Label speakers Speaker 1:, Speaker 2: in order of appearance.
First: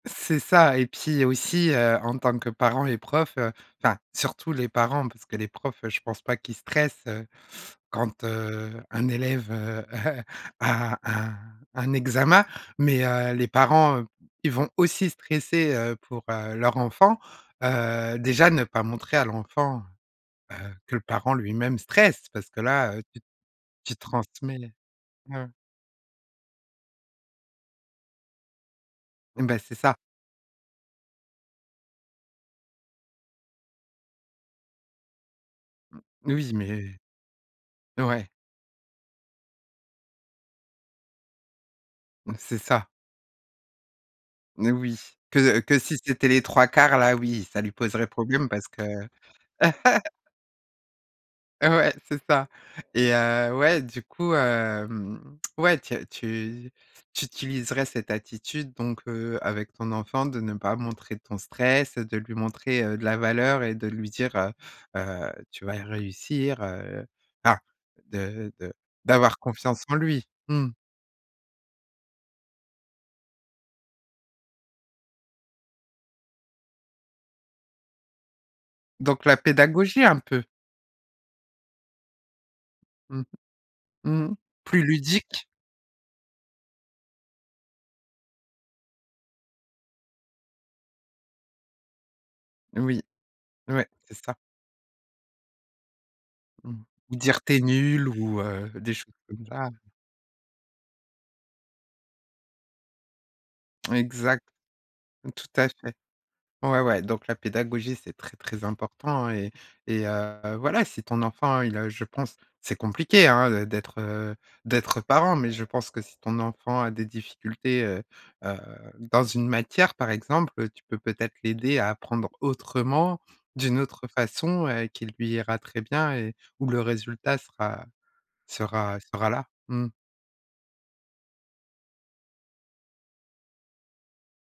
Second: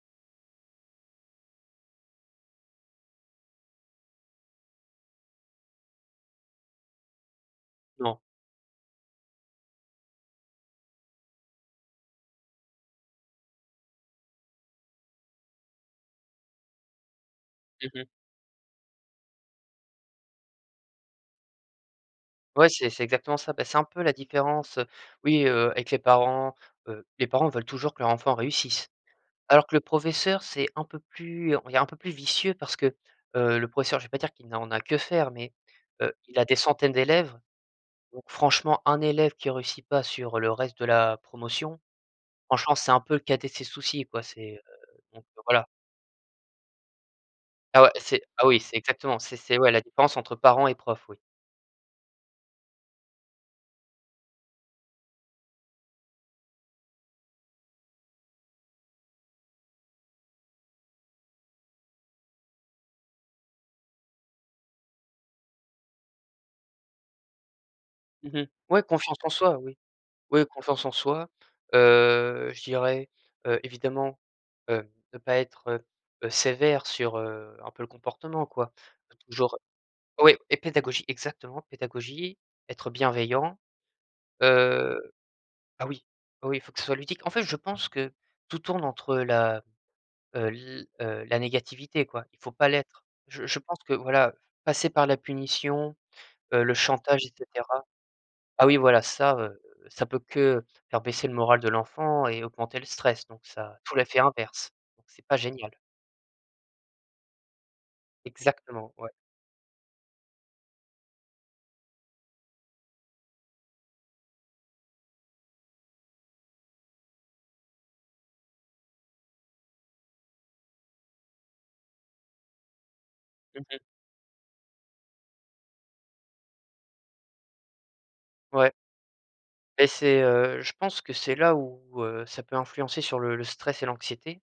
Speaker 1: C'est ça et puis il y a aussi, heu, en tant que parents et profs, heu, enfin surtout les parents parce que les profs, je pense pas qu'ils stressent, heu,
Speaker 2: Non.
Speaker 1: quand, heu, un élève, heu, a un un examen mais heu, les parents, ils vont aussi stresser, heu, pour, heu, leur enfant,
Speaker 2: Mmh mh.
Speaker 1: heu, déjà ne pas montrer à l'enfant, heu, que le parent lui-même stresse parce que
Speaker 2: Ouais c'est
Speaker 1: là, heu,
Speaker 2: c'est
Speaker 1: tu
Speaker 2: exactement ça. Bah, c'est un
Speaker 1: tu
Speaker 2: peu la
Speaker 1: transmets le
Speaker 2: différence, heu, oui,
Speaker 1: ouais.
Speaker 2: heu avec les parents, heu, les parents veulent toujours que leur enfant réussisse.
Speaker 1: Ben
Speaker 2: Alors que
Speaker 1: c'est
Speaker 2: le
Speaker 1: ça.
Speaker 2: professeur c'est un peu plus on il est un peu plus vicieux parce que, heu, le professeur, je vais pas dire qu'il n'en a que faire, mais,
Speaker 1: Mmh,
Speaker 2: heu, il a
Speaker 1: oui
Speaker 2: des centaines
Speaker 1: mais
Speaker 2: d'élèves, donc
Speaker 1: ouais.
Speaker 2: franchement un élève qui réussit pas sur le reste de la promotion,
Speaker 1: C'est
Speaker 2: franchement
Speaker 1: ça.
Speaker 2: c'est un peu le cadet de ses soucis quoi, c'est, heu
Speaker 1: N oui,
Speaker 2: donc heu,
Speaker 1: que
Speaker 2: voilà.
Speaker 1: que si c'était les 3/4 là, oui, ça lui
Speaker 2: Ah ouais
Speaker 1: poserait
Speaker 2: c'est ah
Speaker 1: problème
Speaker 2: oui
Speaker 1: parce
Speaker 2: c'est
Speaker 1: que
Speaker 2: exactement c'est c'est ouais la différence entre parents et profs oui.
Speaker 1: Heu, ouais c'est ça et heu, ouais du coup, hem, ouais tu as tu tu utiliserais cette attitude donc heu, avec ton enfant, de ne pas montrer ton stress, de lui montrer, heu, de la valeur et de lui dire heu, heu: «Tu vas réussir», heu, enfin
Speaker 2: Mmh mh.
Speaker 1: de de
Speaker 2: Ouais, confiance en
Speaker 1: d'avoir
Speaker 2: soi oui.
Speaker 1: confiance en lui.
Speaker 2: Oui
Speaker 1: Mmh.
Speaker 2: confiance en soi, heu, je dirais, heu, évidemment, heu, ne pas être, heu, heu, sévère sur, heu, un peu le comportement quoi.
Speaker 1: Donc la
Speaker 2: Genre
Speaker 1: pédagogie un
Speaker 2: oui
Speaker 1: peu?
Speaker 2: et pédagogie exactement, pédagogie, être
Speaker 1: Mmh.
Speaker 2: bienveillant.
Speaker 1: Mmh. Plus
Speaker 2: Heu,
Speaker 1: ludique?
Speaker 2: ah oui, oui, oui il faut que ce soit ludique. En fait je pense que tout tourne entre la heu, l heu, la négativité quoi, il faut pas
Speaker 1: Oui.
Speaker 2: l'être. Je je pense
Speaker 1: Ouais,
Speaker 2: que
Speaker 1: c'est
Speaker 2: voilà,
Speaker 1: ça.
Speaker 2: passer par la punition, heu, le
Speaker 1: Mmh ou
Speaker 2: chantage et
Speaker 1: dire: «Tu es
Speaker 2: cetera
Speaker 1: nul» ou,
Speaker 2: ah
Speaker 1: heu,
Speaker 2: oui
Speaker 1: des
Speaker 2: voilà,
Speaker 1: choses
Speaker 2: ça,
Speaker 1: comme
Speaker 2: heu,
Speaker 1: ça.
Speaker 2: ça peut que faire baisser le moral de l'enfant et augmenter le stress donc ça faut l'effet
Speaker 1: Exact,
Speaker 2: inverse. C'est pas
Speaker 1: tout à
Speaker 2: génial.
Speaker 1: fait. Ouais, ouais donc la pédagogie c'est très, très
Speaker 2: Exactement, ouais.
Speaker 1: important et et heu, voilà, si ton enfant il a, je pense c'est compliqué hein, d'être, heu, d'être parent, mais je pense que si ton enfant a des difficultés, heu, heu, dans une matière par exemple, tu peux peut-être l'aider à apprendre autrement,
Speaker 2: Mmh
Speaker 1: d'une
Speaker 2: mh.
Speaker 1: autre façon, heu, qui lui ira très bien et où le résultat sera
Speaker 2: Ouais.
Speaker 1: sera sera là.
Speaker 2: Ben
Speaker 1: Mmh.
Speaker 2: c'est, heu, je pense que c'est là où, heu, ça peut influencer sur le le stress et l'anxiété.